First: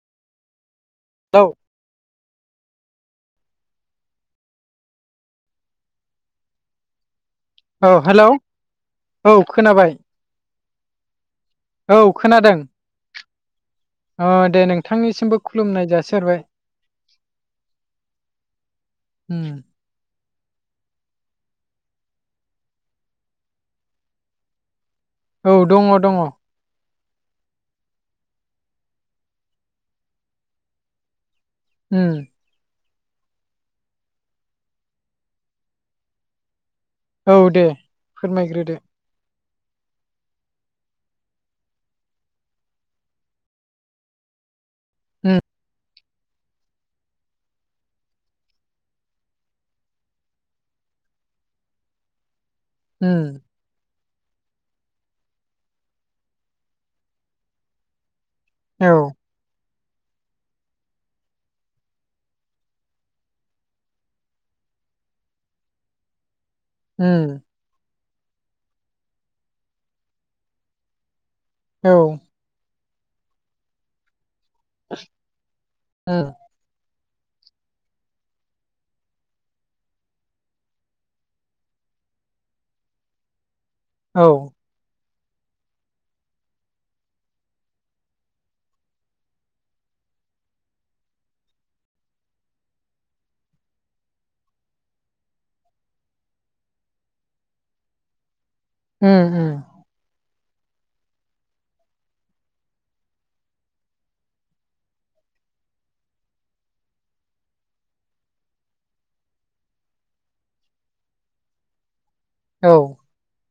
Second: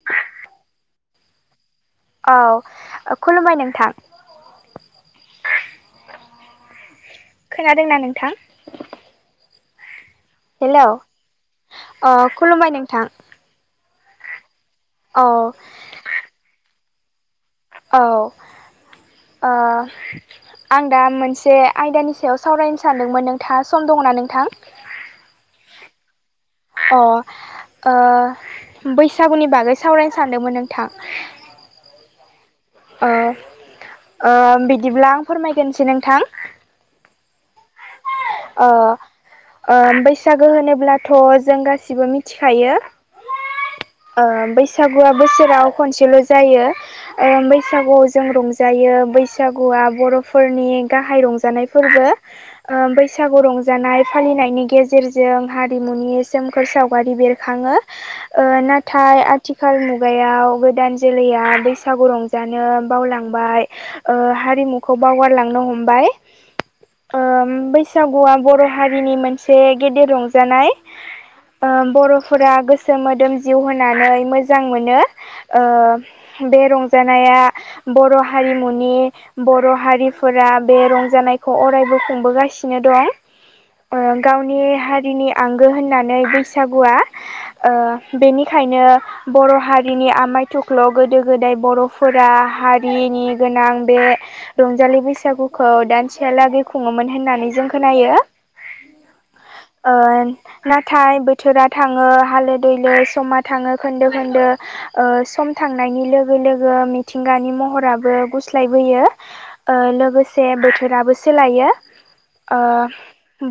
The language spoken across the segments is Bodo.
[inaudible] हेल औ खुलुमबाय नोंथां [inaudible] औ हेल' नोंथां औ खोनाबाय हेल' औ अ खोनादों खुलुमबाय नोंथां अ दे औ नोंथांनिसिमबो खुलुमनाय जासिहरबाय औ उम आं दा मोनसे आयदानि सायाव सावरायनो सानदोंमोन नोंथा सम दङना नोंथां [unintelligible] औ दङ दङ अ बैसागुनि बागै सावरायनो सानदोंमोन नोंथां हम बिदिब्ला आं फोरमायगोनसै नोंथां औ दे फोरमायग्रोदो अ बैसागो होनोब्लाथ' जों गासिबो मिथिखायो बैसागुआ उम बोसोराव खनसेल' जायो ओ बैसागुआव जों रंजायो बैसागुआ बर'फोरनि गाहाय रंजानाय फोरबो ओ उम बैसागु रं जानाय फालिनायनि गेजेरजों हारिमुनि सोमखोर सावगारि बेरखाङो। ओ औ नाथाय आ थिखाल मुगायाव गोदान जोलैया बैसागु रंजानो बावलांबाय। ओ हारिमुखौ बावगारलांनो हमबाय। उम बैसागुआ बर' हारिनि मोनसे गेदेर रंजानाय औ बर'फोरा गोसो मोदोम जिउ होनानै मोां मोजां मोनो उम बे रंजानाया बर' हारिमुनि बर' हारिफोरा बे रंजानायखौ अरायबो खुंबोगासिनो दं औ गावनि हारिनि आंगो होननानै बैसागुआ बेनिखायनो बर' हारिनि आमाय थुख्ल' गोदो गोदाय बर'फोरा हारिनि गोनां बे रंजालि बैसागुखौ दानसेयालागै खुङोमोन होननानै जों खोनायो। ओम ओम। ओ नाथाय बोथोरा थाङो हालो दै लो समा थाङो खोन्दो खोन्दो ओ सम थांनायनि लोगो लोगो मिथिंगानि महराबो गुस्लायबोयो। ओ लोगोसे बोथोराबो सोलायो ओ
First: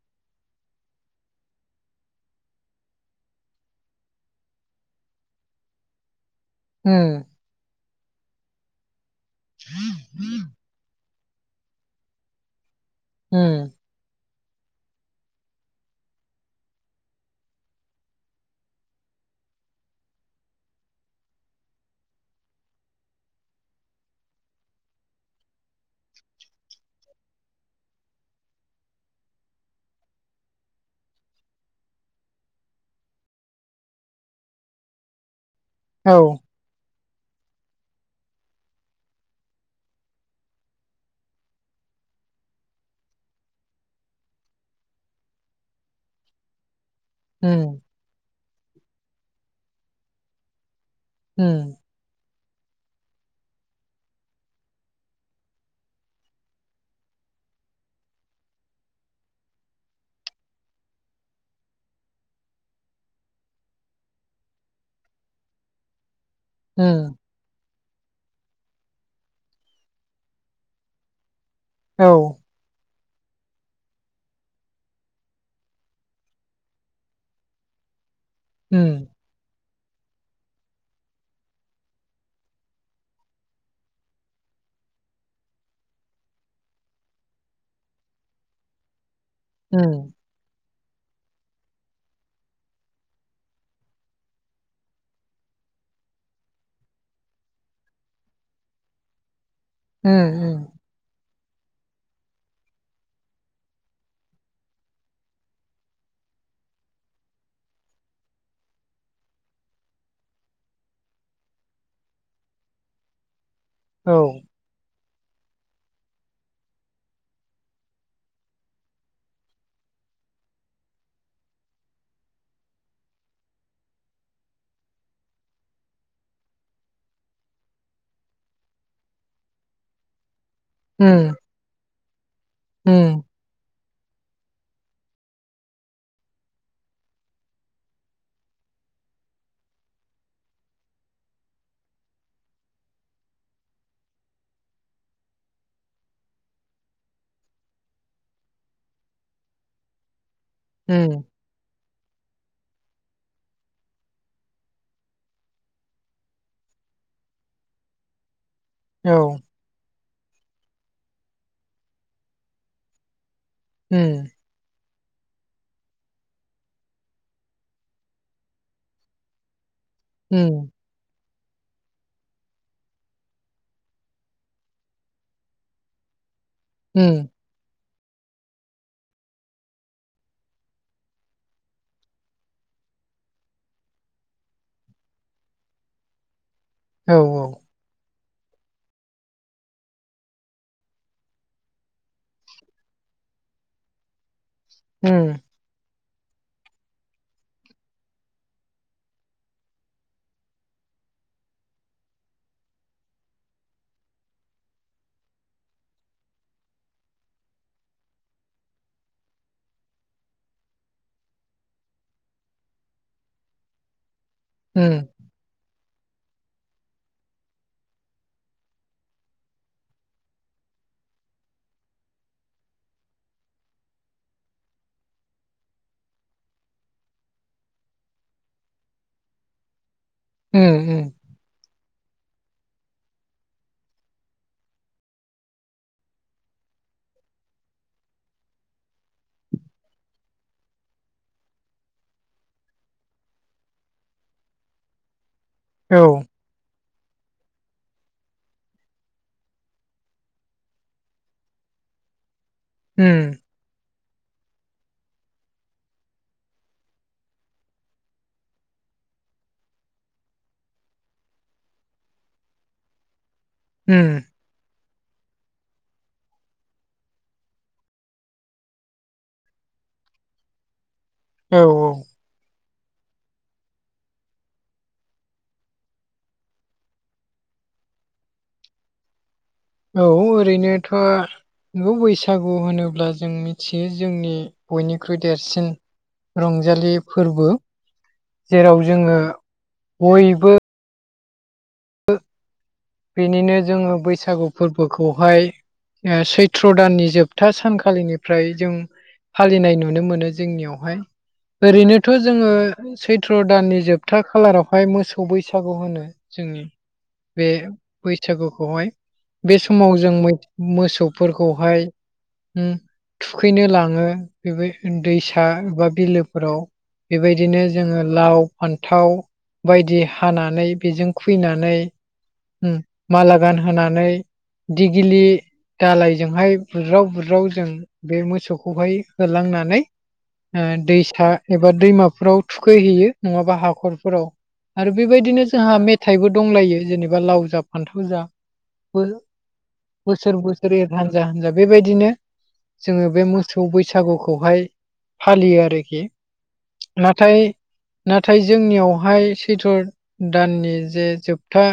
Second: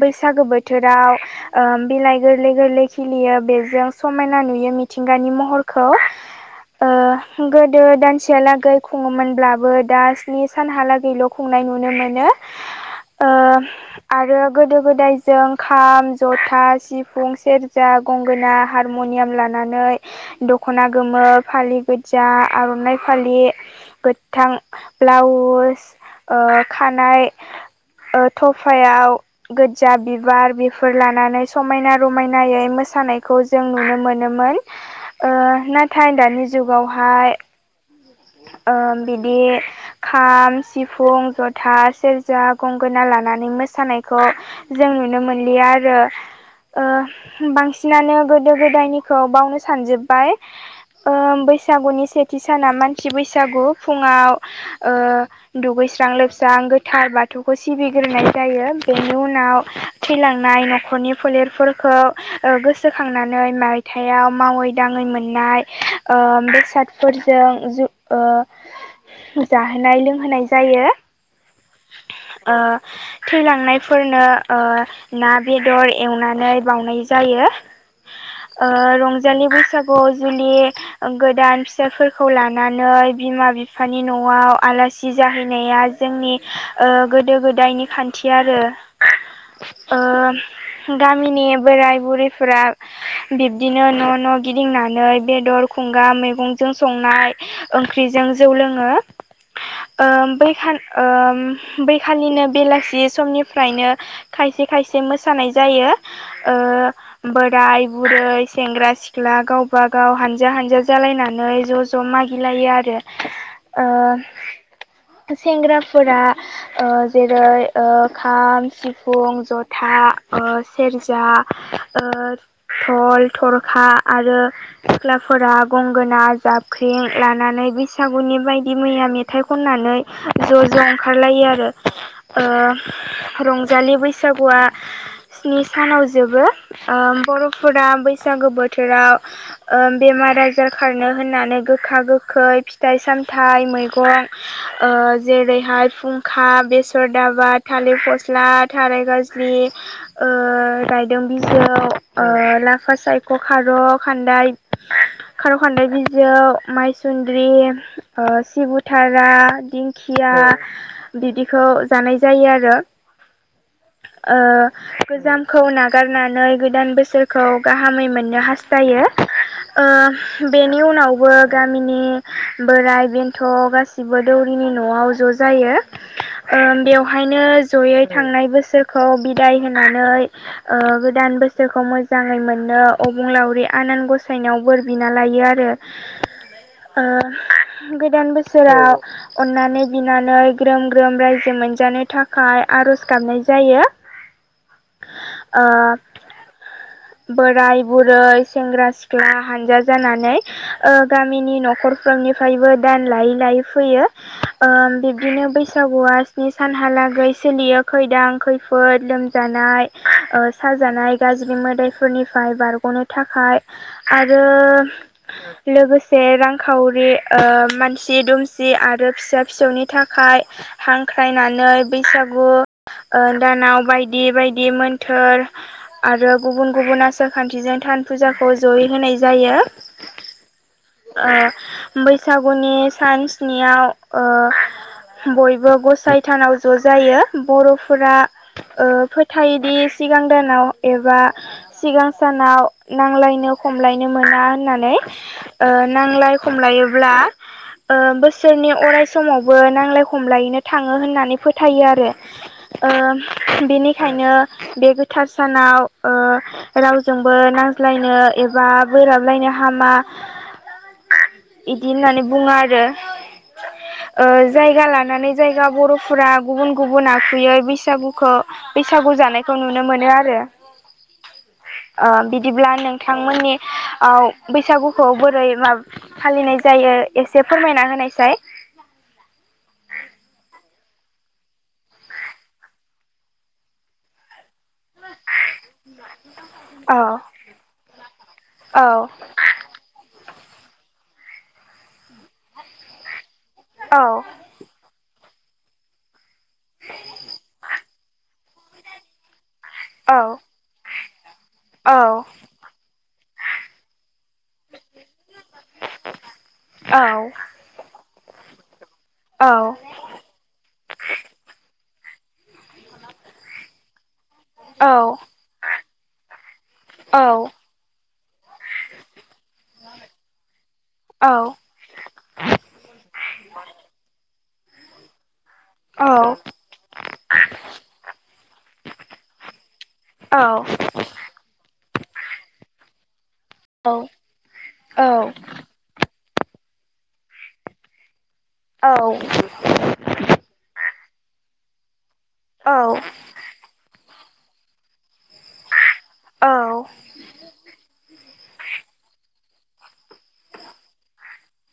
बैसागो बोथोराव ओ बिलाइ गोरलै गोरलै खिलियो बेजों समायना नुयो मिथिंगानि महरखौ। ओ ओम। गोदो दानसेयालागै खुङोमोनब्लाबो दा स्नि सानहालागैल' खुंनाय नुनो मोनो। उम आरो गोदो गोदायजों खाम, जथा, सिफुं, सेरजा, गंगोना हारम'नियाम लानानै दख'ना गोमो फालि गोजा आर'नाइ फालि गोथां ब्लाउस ओ खानाय ओ थफायाव गोजजा बिबार बेफोर लानानै समायना रमायनायै मोसानायखौ जों नुनो मोनोमोन ओ औ नाथाय दानि जुगावहाय ओ बिदि खाम, सिफुं, जथा, सेरजा, गंगोना लानानै मोसानायखौ जों नुनो मोनलिया आरो ओ उम बांसिनानो गोदो गोदायनिखौ बावनो सानजोब्बाय। ओ उम औ उम बैसागुनि सेथि साना मानसि बैसागु फुङाव ओ दुगैस्रां लोबस्रां गोथार बाथौखौ सिबिग्रोनाय जायो बेनि उनाव थैलांनाय न'खरनि फोलेरफोरखौ गोसोखांनानै मायथायाव मावै दाङै मोननाय उम बेसादफोरजों जु ओ जाहोनाय लोंहोनाय जायो। औ। ओ थैलांनायफोरनो ओ ना बेदर एवनानै बावनाय जायो। ओ उम रंजालि बैसागुआव जुलि गोदान फिसाफोरखौ ला नानै बिमा बिफानि न'आव आलासि जाहैनाया जोंनि ओ गोदो गोदायनि खान्थि आरो ओ उम गामिनि बोराय बुरैफोरा बिब्दिनो न' न' गिदिंनानै बेदर खुंगा मैगंजों संनाय ओंख्रिजों जौ लोङो ओ उम बै उम सा ओ बैखालिनो बेलासि समनिफ्रायनो खायसे खायसे मोसानाय जायो। ओ बोराय बुरै सेंग्रा सिख्ला गावबा गाव हानजा हानजा जालायनानै ज' ज' मा गिलायो आरो औ ओ सेंग्राफोरा ओ जेरै ओ खाम सिफुं जथा ओ सेरजा ओ थल थरखा आरो सिख्लाफोरा गंगोना जाबख्रिं लानानै बैसागुनि बायदि मैया मेथाइ खननानै ज' ज उम ओंखारलायो आरो उम रंजालि बैसागुआ स्नि सानाव जोबो बर'फोरा बैसागो बोथोराव बेमार आजार खारनो होननानै गोखा गोखै फिथाइ सामथाइ मैगं जेरैहाय फुंखा बेसर दाबा थालिर फस्ला थाराय गाज्रि रायदों उम बि खायाव लाफा सायख' खार' खान्दाय खार' खान्दाय बिजौ माइसुन्द्रि औ सिबुथारा खिया बिदिखौ जानाय जायो आरो ह ओ गोजामखौ नागारनानै गोदान बोसोरखौ गाहामै मोननो हास्थायो उम बेनि उनावबो गामिनि बोराय बेन्थ' गासिबो दौरिनि न'आव ज' जायो उम बेवहायनो जयै थांनाय बोसोरखौ बिदाय होनानै गोदान बोसोरखौ मोजाङै मोनो अबुंलावरि आनान गसायनायाव बोर बिना लायो आरो औ औ गोदान बोसोराव अन्नानै बिनानै ग्रोम ग्रोम रायजो मोनजानो थाखाय आर'ज गाबनाय जायो [inaudible] [inaudible] ओ बोराय बुरै सेंग्रा सिख्ला हानजा जानानै गामिनि न'खरफोरनिफ्रायबो दान लायै लायै फैयो बिब्दिनो बैसागुआ स्नि सानहालागै सोलियो खैदां खैफोदोम जानाय साजानाय गाज्रि मोदायफोरनिफ्राय बारग'नो थाखाय आरो लोगोसे रांखावरि मानसि दुमसि आरो फिसा फिसौनि थाखाय हांख्रायनानै बैसागु दानाव बायदि बायदि मोन्थोर आरो गुबुन गुबुन आसार खान्थिजों थान फुजाखौ जयै होनाय जायो म बैसागुनि सान सनियाव बयबो गसाइथानाव ज' जायो बर'फोरा फोथायोदि सिगां दानाव एबा सिगां सानाव नांलायनो खमलायनो मोना होननानै औ नांलाय खमलायोब्ला। बोसोरनि अराय समावबो नांजलाय खमलायैनो थाङो होननानै फोथायो आरो उम बेनिखायनो बे गोथार सानाव रावजोंबो नांज्लायनो एबा बोराबलायनो हामा बिदि होननानै बुङो आरो ह जायगा लानानै जायगा बर'फोरा गुबुन गुबुन आखुयै बैसागुखौ बैसागु जानायखौ नुनो मोनो आरो औ ओ बिदिब्ला नोंथांमोननि बैसागु खौ बोरै मा फालिनाय जायो एसे फोरमायना होनायसाय औ ओरैनोथ' नगौ बैसागु होनोब्ला जों मिथियो जोंनि बयनिख्रुइ देरसिन रंजालि औ फोरबो जेराव औ जोङो बयबो। बेनिनो जोङो औ बैसागु फोरबोखौहाय सैथ्र' दाननि जोबथा सानखालिनिफ्राय जों फालिनाय नुनो औ मोनो जोंनियावहाय ओरैनोथ' जोङो सैथ्र दाननि जोब सपथा खालारावहाय मोसौ बैसागु होनो जोंनि बे बैसागुखौहाय बे औ समाव जों मोसौफोरखौहाय थुखैनो लाङो। बे औ औ दैसा बा बिलोफोराव औ औ बेबायदिनो जोङो लाव फान्थाव बायदि हानानै बेजों औ खैनानै माला गान होनानै दिगिलि औ दालायजोंहाय बुरदज्राव बुद्राव जों बे मोसौखौहाय होलांनानै औ औ ओ दैसा एबा दैमाफोराव थुखैहैयो नङाबा हाखरफोराव आरो बेबायदिनो जोंहा। फिथाइबो दंलायो जेनेबा लाव जा फान्थाव जा बोसोर बोसोरै हान्जा हानजा बेबायदिनो जोङो औ बे मोस मोसौ बैसागुखौहाय फालियो आरोखि औ नाथाय नाथाय जोंनियावहाय सैथ' दाननि जे जोबथा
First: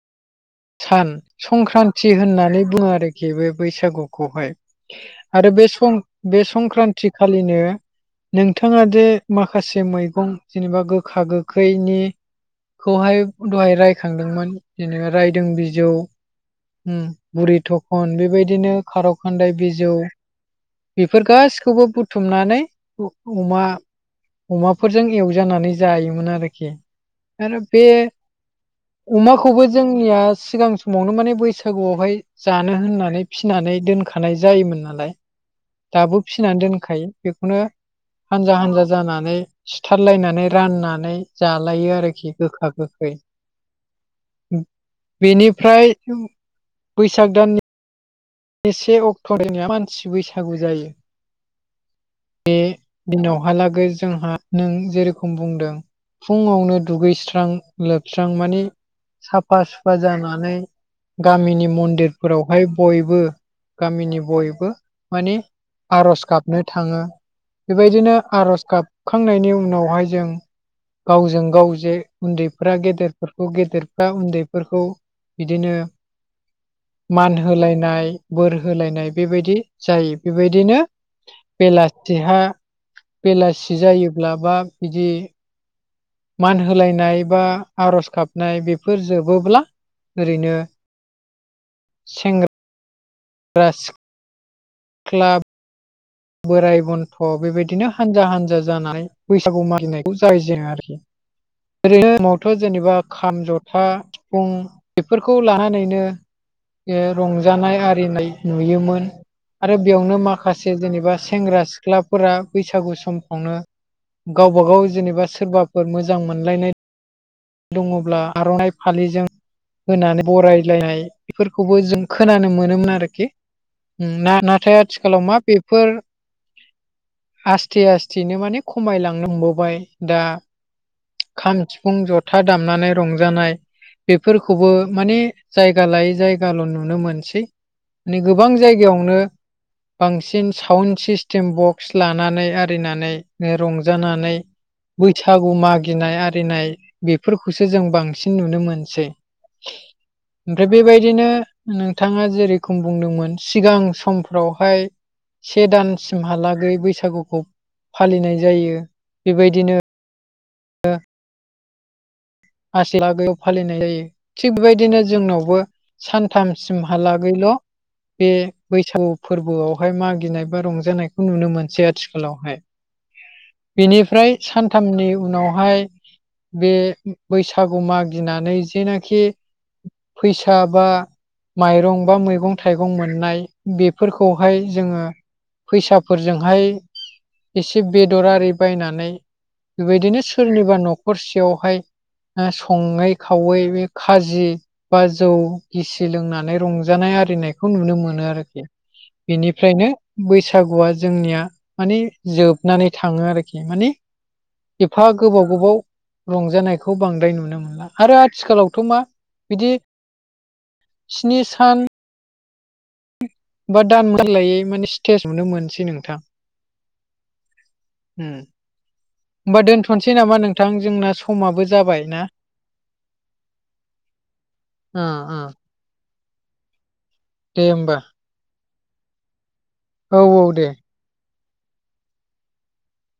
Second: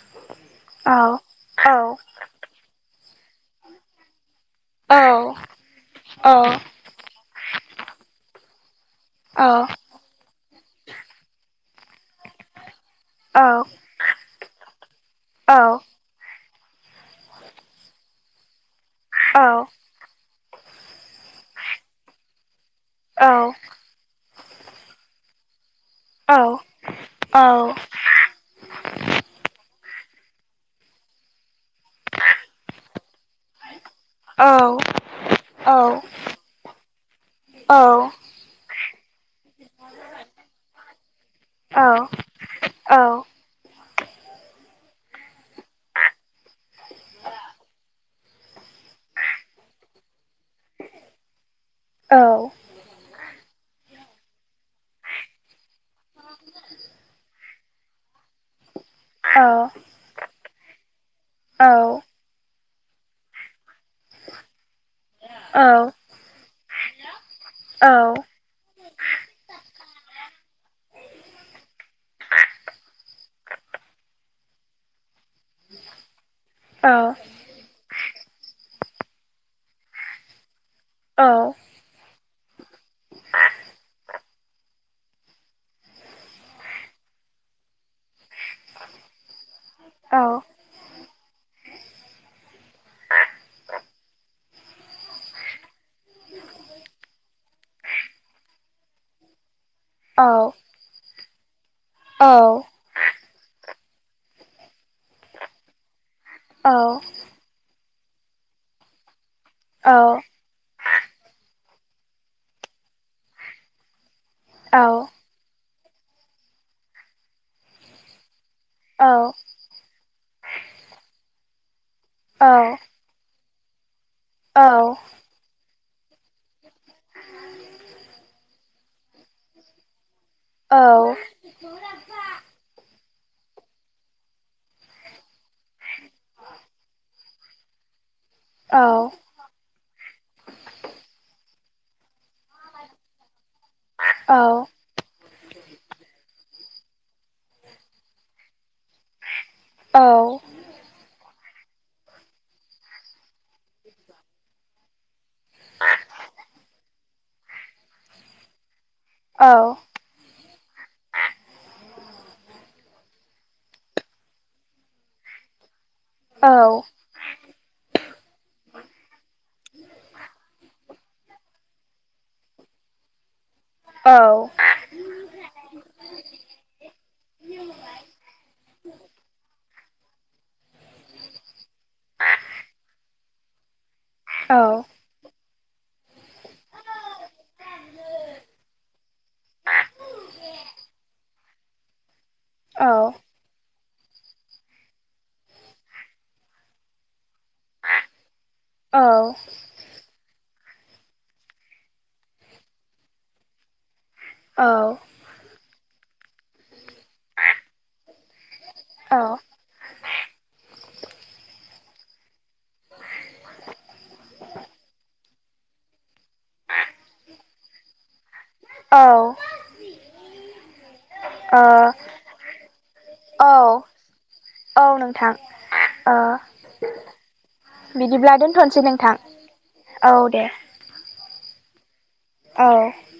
[unintelligible] सान संक्रान्ति होननानै बुङो आरोखि बे बैसागुखौहाय आरो बे सं बे संक्रान्ति खालिनो नोंथाङा जे माखासे मैगं जेनेबा गोखा गोखैनिखौहाय दहाय रायखांदोंमोन। जेनेबाय औ बिजौ बुरि थखन बेबायदिनो खारौ औ खान्दाय बिजौ बेफोर गाैखौबो बुथुमनानै। औ अमा अमाफोरजों एवजानानै जायोमोन आरोखि आरो बे अमाखौबो जों जोंनिया सिगां समावनो माने बैसागुआवहाय जानो होननानै फिनानै दोनख थानाय जायोमोन नालाय दाबो फिसिनानै दोनखायो बेखौनो हानजा हानजा जानानै सिथारलायनानै राननानै जालायो आरोखि गोखा गोखै बेनिफ्राय बैसाग दाननि बेसे अक्ट' दनिया मानसि बैसागु जायो औ बे दिनावहालागै जोंहा नों जेरोखम बुंदों फुङावनो दुगैस्रां लोबस्रां माने साफा सुफा जानानै गामिनि मन्दिरफोरावहाय बयबो। गामिनि बयबो मानिे आर'ज गाबनो थाङो। बेबायदिनो आरज गाबखांनायनि उनावहाय जों- गावजों गाव जे उन्दैफ्रा गेदेरफोरखौ, गेदेरफ्रा उन्दैफोरखौ- बिदिनो मान होलायनाय। बोर होलायनाय बेबायदि जायो बेबायदिनो। औ बेलाथिहा बेलासि जायोब्ला बा बिदि। मान होलायनाय बा आर'ज गाबनाय बेफोर जोबोब्ला- ओरैनो सेंग्रा, बास क्लाब बोराय बन्थ' बेबायदिनो हानजा हानजा जानानै बैसागु मागिनायखौ जागाय देशों आरोखि। ओरै समावथ' जेनेबा खाम, जथा- फुं बेफोरखौ लानानैनो बे रंजानाय आरिनाय नुयोमोन आरो बेयावनो माखासे जेनोबा एबा सेंग्रा सिख्लाफोरा बैसागु समफ्रावनो गावबा गाव जेनेबा सोरबाफोर मोजां मोनलायनाय- दङब्ला आर'नाइ फालिजों- होनानै बरायलायनाय बेफोरखौबो जों खोनानो मोनोमोन आरोखि ना। नाथाय आथिखालाव मा बेफोर आसस्थे आस्थेनो माने खमायलांनो हमबोवबाय दा। औ । फुं जथा दामनानै रंजानाय। बेफोरखौबो माने जायगा लायै जायगाल' नुनो मोनसै। मे गोबां जायगायावनो बांसिन साउन्ड सिस्टेम बक्स लानानै आरिनानै रंजानानै बैसागु मागिनाय आरिनाय बेफोरखौसो जों बांसिन नुनो मोनसै। औ । ओमफ्राय बेबायदिनो नोंथाङा जेरोखम बुंदोंमोन सिगां समफ्रावहाय से दानसिमहालागै बैसागुखौ फालिनाय जायो बेबायदिनो। [inaudible] आ लागैयाव फालिनाय जायो। थिग बेबायदिनो जोंनावबो सानथामसिमहाला गैल' बे बैसागु फोरबोआवहाय मागिनाय बा रंजानायखौ नुनो मोनसै आथिखालावहाय। [inaudible] बेनिफ्राय सानथामनि उनावहाय बे- बैसागु मागिनानै जेनाखि फैसा बा माइरं बा, मैगं थाइगं मोननाय बेफोरखौहाय जोङो फैसाफोरजोंहाय एसे बेदर आरि बायनानै बेबायदिनो सोरनिबा न'खरसेयावहाय सङै खावै बे खाजि बा जौ गिसि लोंनानै रंजानाय आरिनायखौ नुनो मोनो आरोखि। बिनिफ्रायनो बैसागुआ जोंनिया माने जोबनानै थाङो आरोखि माने एफा गोबाव गोबाव रंजानायखौ खौ बांद्राय नुनो मोनला आरो आथिखालावथ' मा बिदि स्नि सान बा दान मोनलायै माने स्टेज मोननो मोनसै नोंथां। ओम होनमबा दोनथ'नोसै नामा नोंथां जोंना समाबो जाबाय ना। औ औ ओ नोंथां। ओ दे होमबा बिदिब्ला दोनथ'नोसै नोंथां औ औ दे । औ ।